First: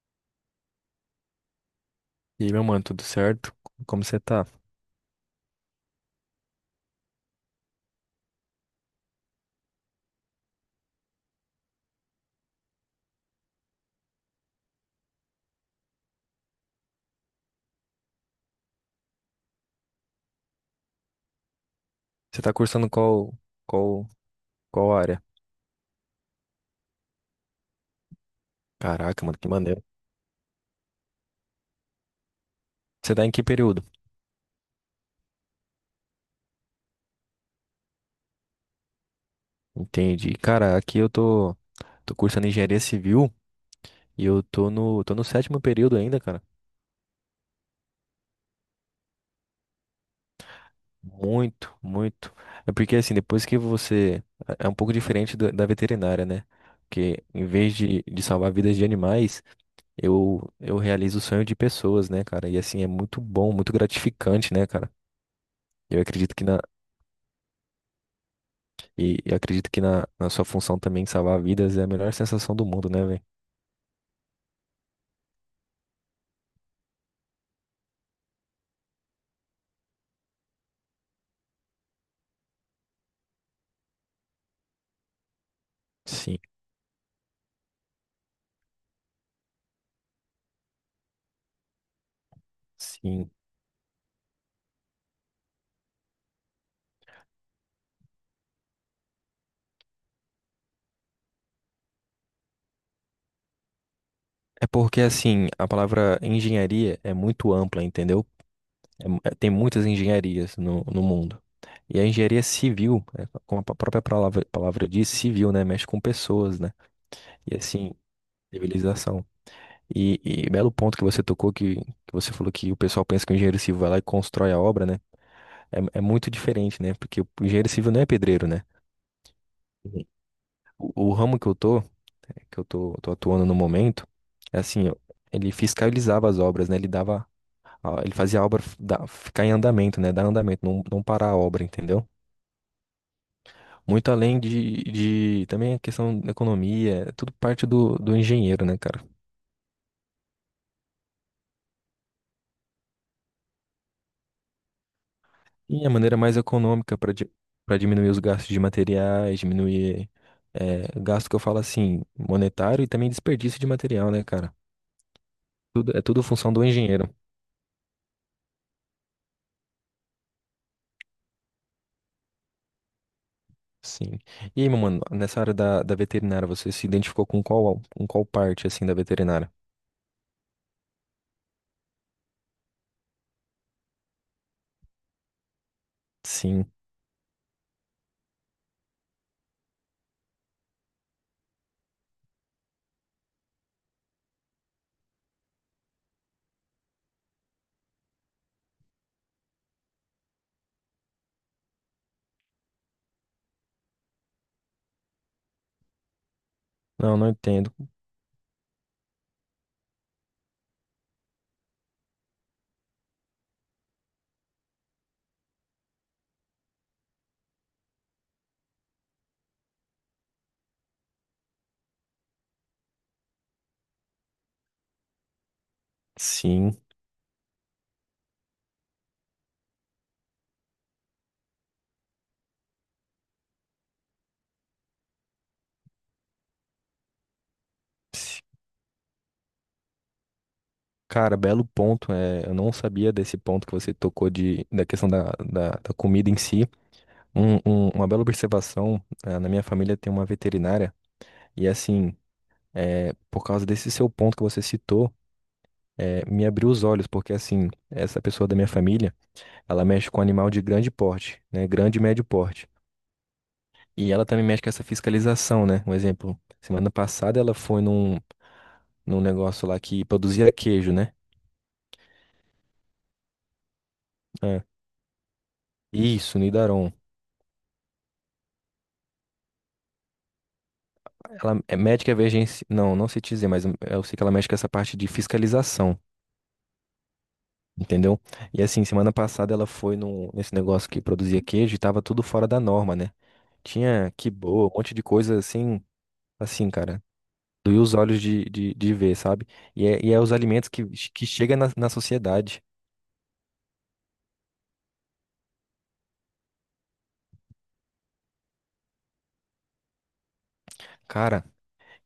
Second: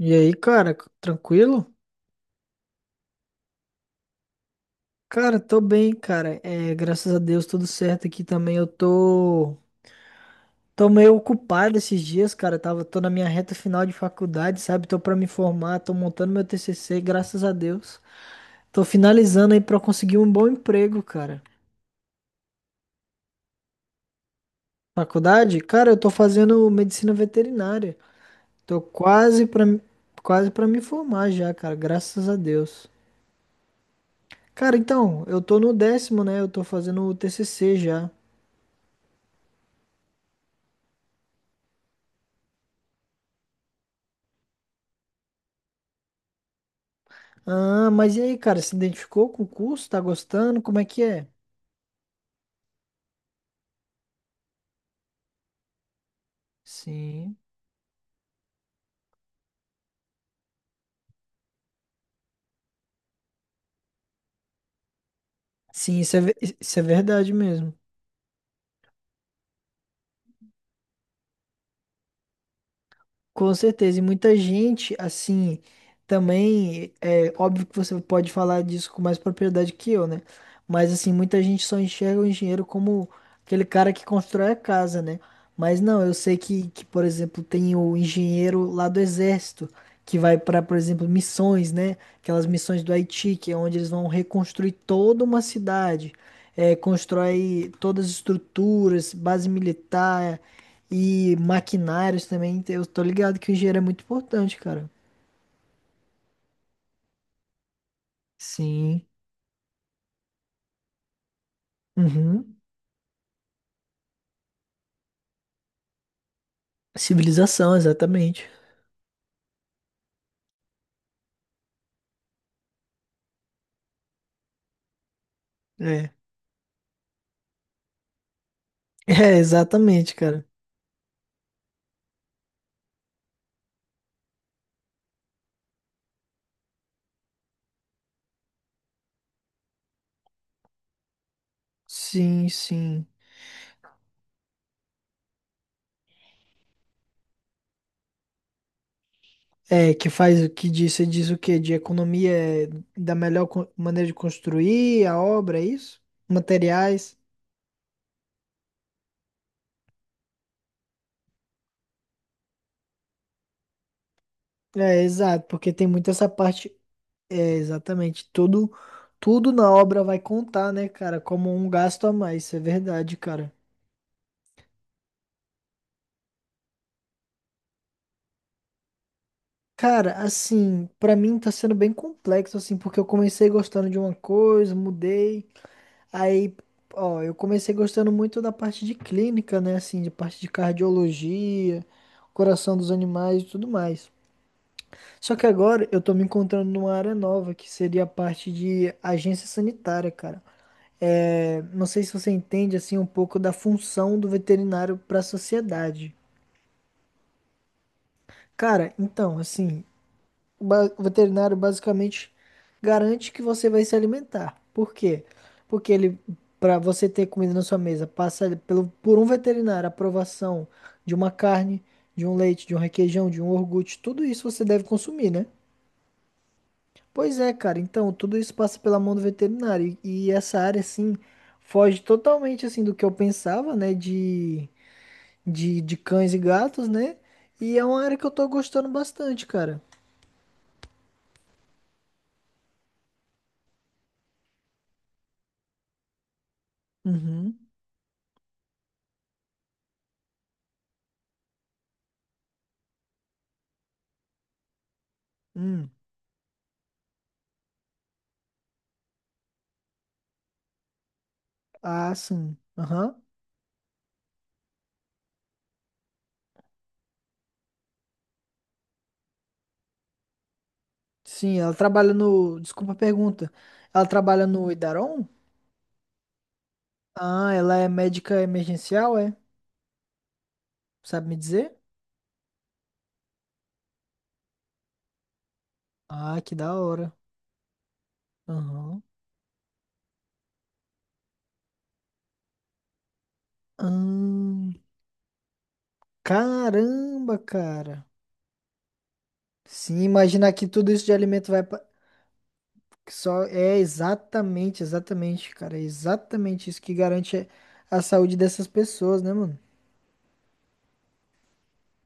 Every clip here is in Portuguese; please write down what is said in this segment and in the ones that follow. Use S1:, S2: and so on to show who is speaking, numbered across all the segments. S1: E aí, cara, tranquilo?
S2: E aí, meu mano, tudo certo? Como você tá?
S1: Cara, tô bem, cara. É, graças a Deus, tudo certo aqui também. Eu tô meio ocupado esses dias, cara. Tô na minha reta final de faculdade, sabe? Tô pra me formar, tô montando meu TCC, graças a Deus. Tô finalizando aí pra conseguir um bom emprego, cara.
S2: Você tá cursando qual, qual área?
S1: Faculdade? Cara, eu tô fazendo medicina veterinária. Tô
S2: Caraca, mano,
S1: quase
S2: que
S1: pra,
S2: maneiro.
S1: quase pra me formar já, cara, graças a Deus.
S2: Você tá em que período?
S1: Cara, então, eu tô no décimo, né? Eu tô fazendo o TCC já.
S2: Entendi. Cara, aqui eu tô cursando engenharia civil e eu tô no sétimo período ainda, cara.
S1: Ah, mas e aí, cara, se identificou com o curso? Tá gostando? Como é que é?
S2: Muito, muito. É porque assim, depois que você. É um pouco diferente da veterinária, né? Porque
S1: Sim.
S2: em vez de salvar vidas de animais, eu realizo o sonho de pessoas, né, cara? E assim, é muito bom, muito gratificante, né, cara?
S1: Sim,
S2: Eu
S1: isso é, ve-
S2: acredito que na,
S1: isso é verdade mesmo.
S2: E acredito que na sua função também salvar vidas é a melhor sensação do mundo, né, velho?
S1: Com certeza, e muita gente, assim, também, é óbvio que você pode falar disso com mais propriedade que eu, né? Mas, assim, muita gente só enxerga o engenheiro como aquele cara que constrói a casa, né? Mas não, eu sei
S2: Sim,
S1: que por exemplo, tem o engenheiro lá do exército, que vai para, por exemplo, missões, né? Aquelas missões do
S2: sim.
S1: Haiti, que é onde eles vão reconstruir toda uma cidade, é, constrói todas as estruturas, base militar. E maquinários também, eu tô ligado que o engenheiro é muito importante,
S2: É
S1: cara.
S2: porque, assim, a palavra engenharia é muito ampla, entendeu?
S1: Sim.
S2: Tem muitas engenharias no mundo. E a engenharia
S1: Uhum.
S2: civil, é, como a própria palavra diz, civil, né? Mexe com pessoas, né? E,
S1: Civilização,
S2: assim,
S1: exatamente.
S2: civilização. E belo ponto que você tocou, que você falou que o pessoal pensa que o engenheiro civil vai lá e constrói a obra, né? É
S1: É.
S2: muito diferente, né? Porque o engenheiro civil não é pedreiro, né?
S1: É, exatamente, cara.
S2: O ramo que eu tô atuando no momento, é assim, ele fiscalizava as obras, né? Ele dava, ele fazia a obra ficar em andamento, né? Dar andamento, não, não parar a obra, entendeu?
S1: Sim, sim.
S2: Muito além de também a questão da economia, é tudo parte do engenheiro, né, cara?
S1: É, que faz o que diz, você diz o quê? De economia é da melhor maneira de construir a obra, é
S2: E a
S1: isso?
S2: maneira mais econômica para
S1: Materiais.
S2: para diminuir os gastos de materiais, diminuir é, gasto que eu falo assim, monetário e também desperdício de material, né, cara?
S1: É, exato, porque tem
S2: Tudo, é
S1: muito
S2: tudo
S1: essa
S2: função do
S1: parte.
S2: engenheiro.
S1: É, exatamente. Tudo, tudo na obra vai contar, né, cara? Como um gasto a mais, isso é verdade, cara.
S2: Sim. E aí, meu mano, nessa área da veterinária, você se identificou com qual parte, assim, da veterinária?
S1: Cara, assim, pra mim tá sendo bem complexo, assim, porque eu comecei gostando de uma coisa, mudei. Aí,
S2: Sim.
S1: ó, eu comecei gostando muito da parte de clínica, né, assim, de parte de cardiologia, coração dos animais e tudo mais. Só que agora eu tô me encontrando numa área nova, que seria a parte de agência sanitária, cara. É, não sei se você entende, assim, um pouco da função do veterinário pra sociedade.
S2: Não, não entendo.
S1: Cara, então, assim. O veterinário basicamente garante que você vai se alimentar. Por quê? Porque ele, para você ter comida na sua mesa, passa ali pelo, por um veterinário a aprovação de uma carne, de um leite, de um requeijão, de um iogurte, tudo isso você deve consumir, né?
S2: Sim.
S1: Pois é, cara. Então, tudo isso passa pela mão do veterinário. E essa área, assim, foge totalmente, assim, do que eu pensava, né? De cães e gatos, né? E é uma área que eu
S2: Sim.
S1: tô gostando bastante, cara.
S2: Cara, belo ponto. É, eu não sabia desse ponto que você tocou da questão da comida em si. Um,
S1: Uhum.
S2: um- uma bela observação. Na minha família tem uma veterinária. E, assim, é, por causa desse seu ponto que você citou,
S1: Hum.
S2: me abriu os olhos. Porque, assim, essa pessoa da minha família, ela mexe com animal de grande porte, né? Grande e
S1: Ah,
S2: médio
S1: sim.
S2: porte.
S1: Aham.
S2: E ela também mexe com essa fiscalização, né? Um exemplo, semana passada ela foi num negócio lá que produzia queijo, né?
S1: Sim, ela trabalha no. Desculpa a pergunta. Ela trabalha
S2: É.
S1: no Idaron?
S2: Isso, Nidaron.
S1: Ah, ela é médica emergencial, é? Sabe me
S2: Ela
S1: dizer?
S2: é médica emergência. Não, não sei te dizer, mas eu sei que ela mexe com essa parte de fiscalização,
S1: Ah, que da hora.
S2: entendeu? E assim,
S1: Aham.
S2: semana passada ela foi nesse negócio que produzia queijo e tava tudo fora da norma, né? Tinha quibô, um
S1: Ahn,
S2: monte de coisa assim, cara.
S1: caramba,
S2: Doía os
S1: cara.
S2: olhos de ver, sabe? E é,
S1: Sim,
S2: e é os
S1: imaginar que
S2: alimentos que,
S1: tudo isso de
S2: que
S1: alimento
S2: chegam
S1: vai
S2: na,
S1: pra...
S2: na sociedade.
S1: que só é exatamente, exatamente, cara, é exatamente isso que garante a saúde dessas pessoas, né, mano?
S2: Cara,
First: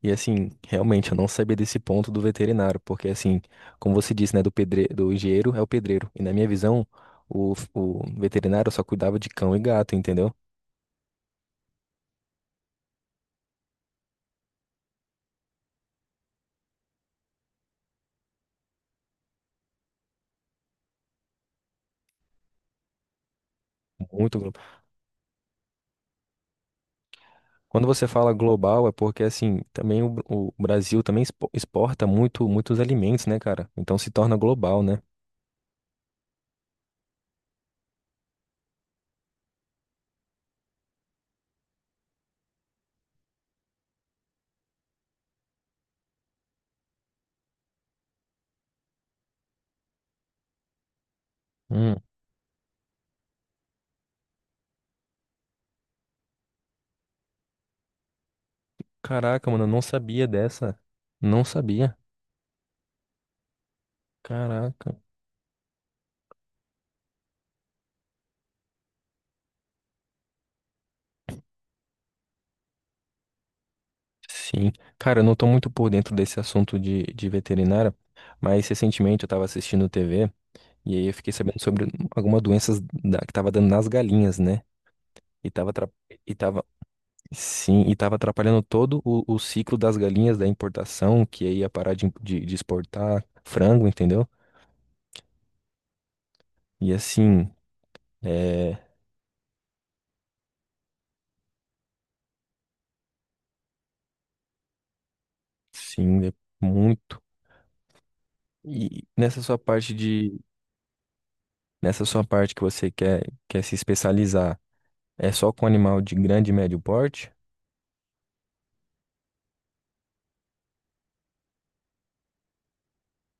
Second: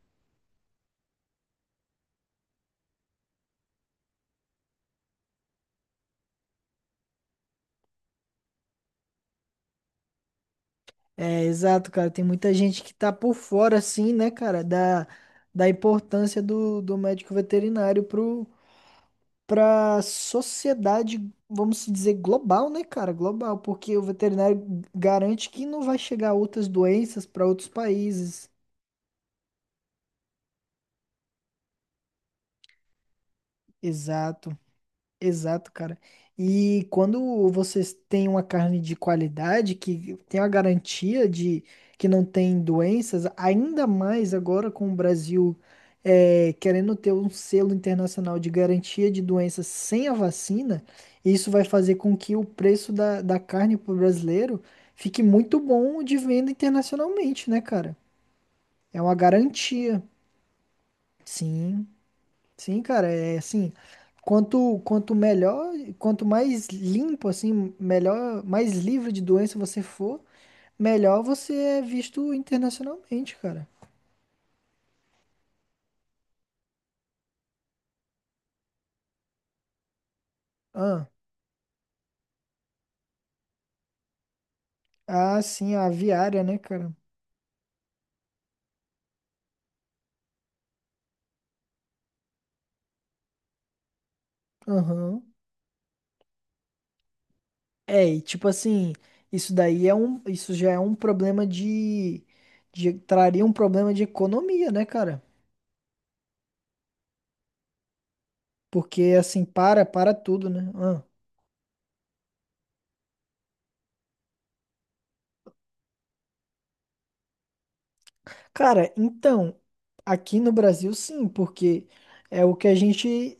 S2: e assim, realmente, eu não sabia desse ponto do veterinário, porque assim, como você disse, né, do engenheiro é o pedreiro. E na minha visão, o veterinário só cuidava de cão e gato, entendeu?
S1: É, exato, cara. Tem muita gente que tá por fora, assim, né, cara, da importância do, do médico veterinário pra sociedade, vamos se dizer, global, né, cara? Global, porque o
S2: Muito glo-
S1: veterinário garante que não vai chegar outras doenças para outros
S2: Quando você fala
S1: países.
S2: global, é porque assim, também o Brasil também exporta muitos alimentos, né, cara? Então se torna
S1: Exato.
S2: global, né?
S1: Exato, cara. E quando vocês têm uma carne de qualidade, que tem a garantia de que não tem doenças, ainda mais agora com o Brasil querendo ter um selo internacional de garantia de doenças sem a vacina, isso vai
S2: Hum.
S1: fazer com que o preço da carne para o brasileiro fique muito bom de venda internacionalmente, né, cara? É uma
S2: Caraca, mano, eu não
S1: garantia.
S2: sabia dessa. Não
S1: Sim.
S2: sabia.
S1: Sim, cara, é assim, quanto
S2: Caraca.
S1: quanto melhor, quanto mais limpo assim, melhor, mais livre de doença você for, melhor você é visto internacionalmente, cara.
S2: Sim. Cara, eu não tô muito por dentro desse assunto de veterinária, mas recentemente eu tava assistindo TV. E aí
S1: Ah,
S2: eu fiquei sabendo sobre algumas doenças que tava dando nas galinhas, né?
S1: ah,
S2: E tava,
S1: sim, a
S2: atra- e
S1: aviária, né,
S2: tava,
S1: cara?
S2: sim, e tava atrapalhando todo o ciclo das galinhas da importação, que aí ia parar de exportar frango, entendeu?
S1: Aham.
S2: E assim,
S1: É, e tipo
S2: é,
S1: assim, isso daí é um, isso já é um problema de traria um problema de economia, né, cara?
S2: sim, é muito. E
S1: Porque assim, para, para tudo, né?
S2: nessa sua parte que você quer se especializar, é só com animal de grande e médio porte?
S1: Cara, então, aqui no Brasil sim, porque é o que a gente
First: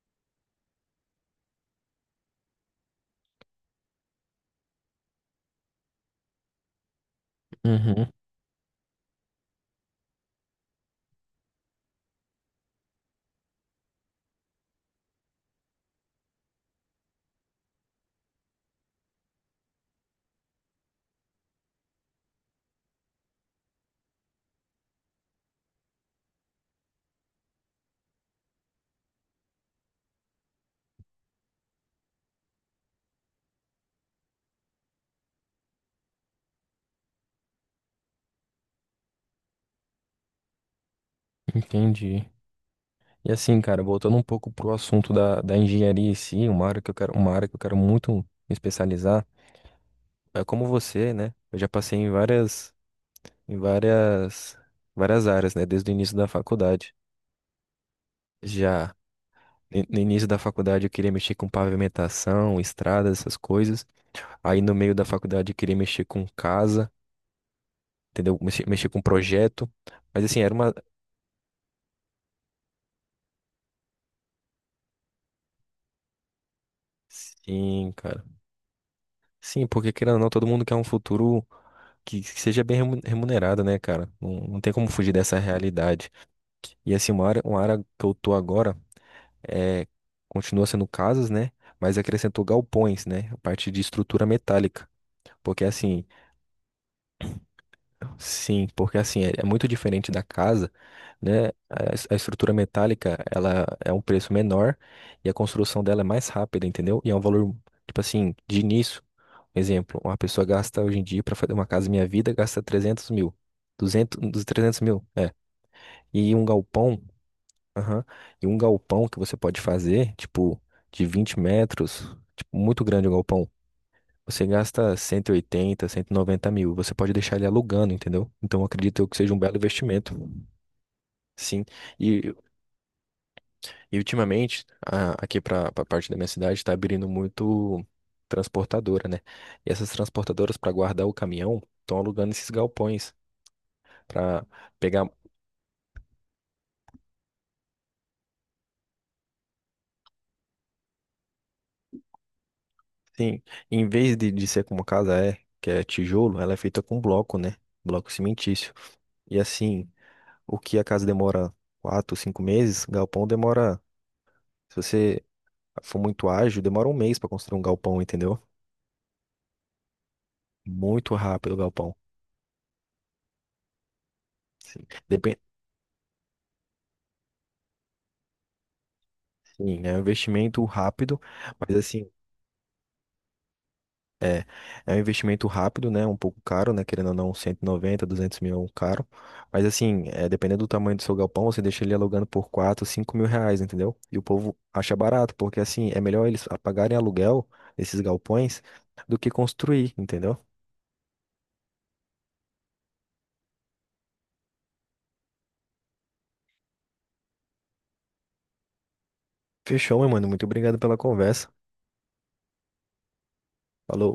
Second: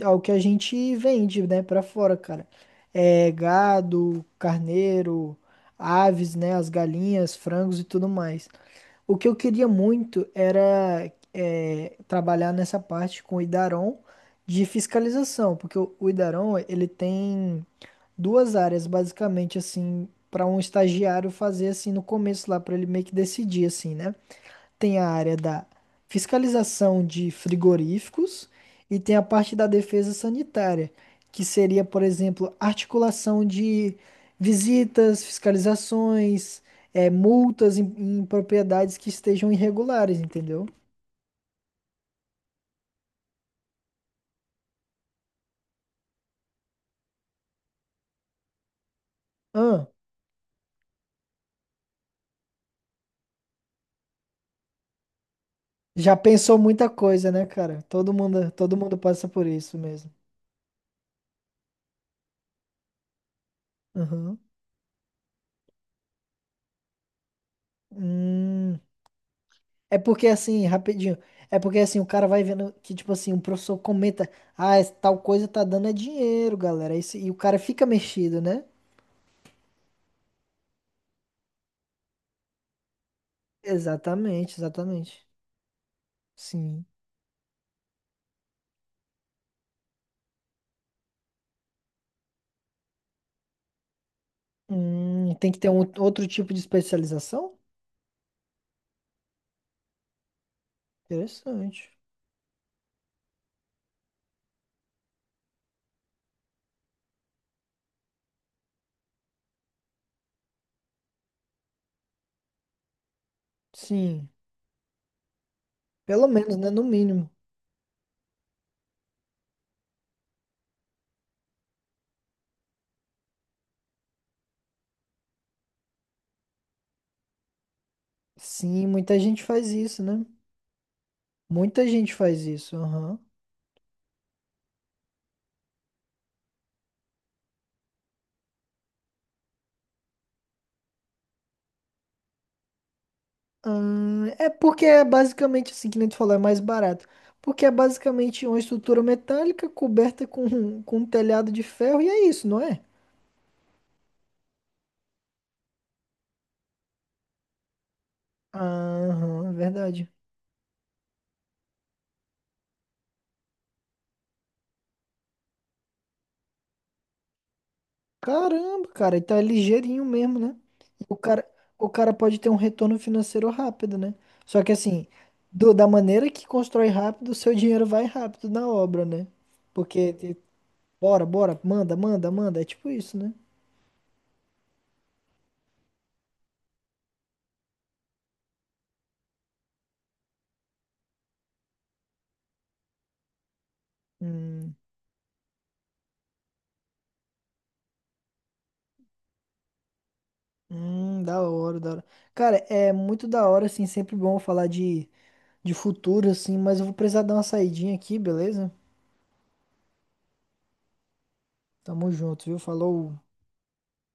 S1: é o que a gente vende, né, pra fora, cara. É gado, carneiro, aves, né, as galinhas, frangos e tudo
S2: Uhum,
S1: mais. O que eu queria muito era trabalhar nessa parte com o Idaron de fiscalização, porque o Idaron, ele tem duas áreas basicamente assim para um estagiário fazer assim no começo lá para ele meio que decidir assim, né? Tem a área da fiscalização de frigoríficos e tem a parte da defesa sanitária, que seria, por exemplo, articulação de visitas, fiscalizações, multas em propriedades que estejam irregulares, entendeu?
S2: entendi. E assim, cara, voltando um pouco pro assunto da engenharia em si, uma área que eu quero, muito me especializar,
S1: Ah,
S2: é como você, né? Eu já passei em várias áreas, né? Desde o
S1: já
S2: início da
S1: pensou muita
S2: faculdade.
S1: coisa, né, cara? Todo
S2: Já
S1: mundo passa por isso
S2: ni- no
S1: mesmo.
S2: início da faculdade eu queria mexer com pavimentação, estradas, essas coisas.
S1: Aham.
S2: Aí no meio da faculdade eu queria mexer com casa, entendeu? Mexer,
S1: Hum.
S2: mexer com projeto.
S1: É
S2: Mas
S1: porque
S2: assim, era
S1: assim,
S2: uma.
S1: rapidinho. É porque assim, o cara vai vendo que, tipo assim, um professor comenta, ah, esse tal coisa tá dando é dinheiro, galera. Isso- e o cara fica
S2: Sim, cara.
S1: mexido, né?
S2: Sim, porque querendo ou não, todo mundo quer um futuro que seja bem remunerado, né, cara? Não,
S1: Exatamente,
S2: não tem como fugir
S1: exatamente.
S2: dessa realidade.
S1: Sim.
S2: E assim, uma área que eu tô agora é continua sendo casas, né? Mas acrescentou galpões, né? A parte de estrutura metálica.
S1: Tem que
S2: Porque
S1: ter um
S2: assim,
S1: outro tipo de especialização?
S2: Sim. Porque assim, é muito diferente da casa, né?
S1: Interessante.
S2: A estrutura metálica, ela é um preço menor e a construção dela é mais rápida, entendeu? E é um valor, tipo assim, de início. Um exemplo, uma pessoa gasta hoje em dia para fazer uma casa Minha Vida, gasta 300 mil. 200
S1: Sim.
S2: dos 300 mil, é.
S1: Pelo
S2: E um
S1: menos, né? No
S2: galpão,
S1: mínimo.
S2: aham, e um galpão que você pode fazer, tipo, de 20 metros, tipo, muito grande o galpão. Você gasta cento e oitenta, 190 mil. Você pode deixar ele alugando, entendeu? Então, eu
S1: Sim,
S2: acredito eu que
S1: muita
S2: seja um
S1: gente
S2: belo
S1: faz isso,
S2: investimento,
S1: né?
S2: sim.
S1: Muita gente
S2: E,
S1: faz isso. Aham.
S2: e ultimamente, aqui para a parte da minha cidade, está abrindo muito transportadora, né? E essas transportadoras, para guardar o caminhão, estão alugando esses galpões para
S1: É porque é
S2: pegar.
S1: basicamente assim que nem tu falou, é mais barato. Porque é basicamente uma estrutura metálica coberta com um telhado de ferro e é isso, não é?
S2: Sim, em vez de ser como casa é, que é tijolo, ela é feita com bloco, né? Bloco cimentício. E
S1: Aham,
S2: assim,
S1: verdade.
S2: o que a casa demora 4, 5 meses, galpão demora. Se você foi muito ágil, demora um mês para construir um galpão, entendeu?
S1: Caramba, cara, então é ligeirinho mesmo, né? O
S2: Muito
S1: cara,
S2: rápido o
S1: o
S2: galpão.
S1: cara pode ter um retorno financeiro rápido, né? Só que
S2: Sim.
S1: assim,
S2: Depende.
S1: da maneira que constrói rápido, o seu dinheiro vai rápido na obra, né?
S2: Sim, é um
S1: Porque, te-
S2: investimento rápido,
S1: bora, bora,
S2: mas
S1: manda,
S2: assim,
S1: manda, manda, é tipo isso, né?
S2: é um investimento rápido, né? Um pouco caro, né? Querendo ou não, 190 200 mil é um caro. Mas assim, é, dependendo do tamanho do seu galpão, você deixa ele alugando por 4, 5 mil reais, entendeu? E o povo
S1: Hum.
S2: acha barato, porque assim, é melhor eles pagarem aluguel, esses galpões, do que construir, entendeu?
S1: Da hora, da hora. Cara, é muito da hora, assim, sempre bom falar de futuro, assim, mas eu vou precisar dar uma saidinha aqui, beleza?
S2: Fechou, meu mano. Muito obrigado pela conversa.
S1: Tamo junto, viu? Falou.
S2: Falou.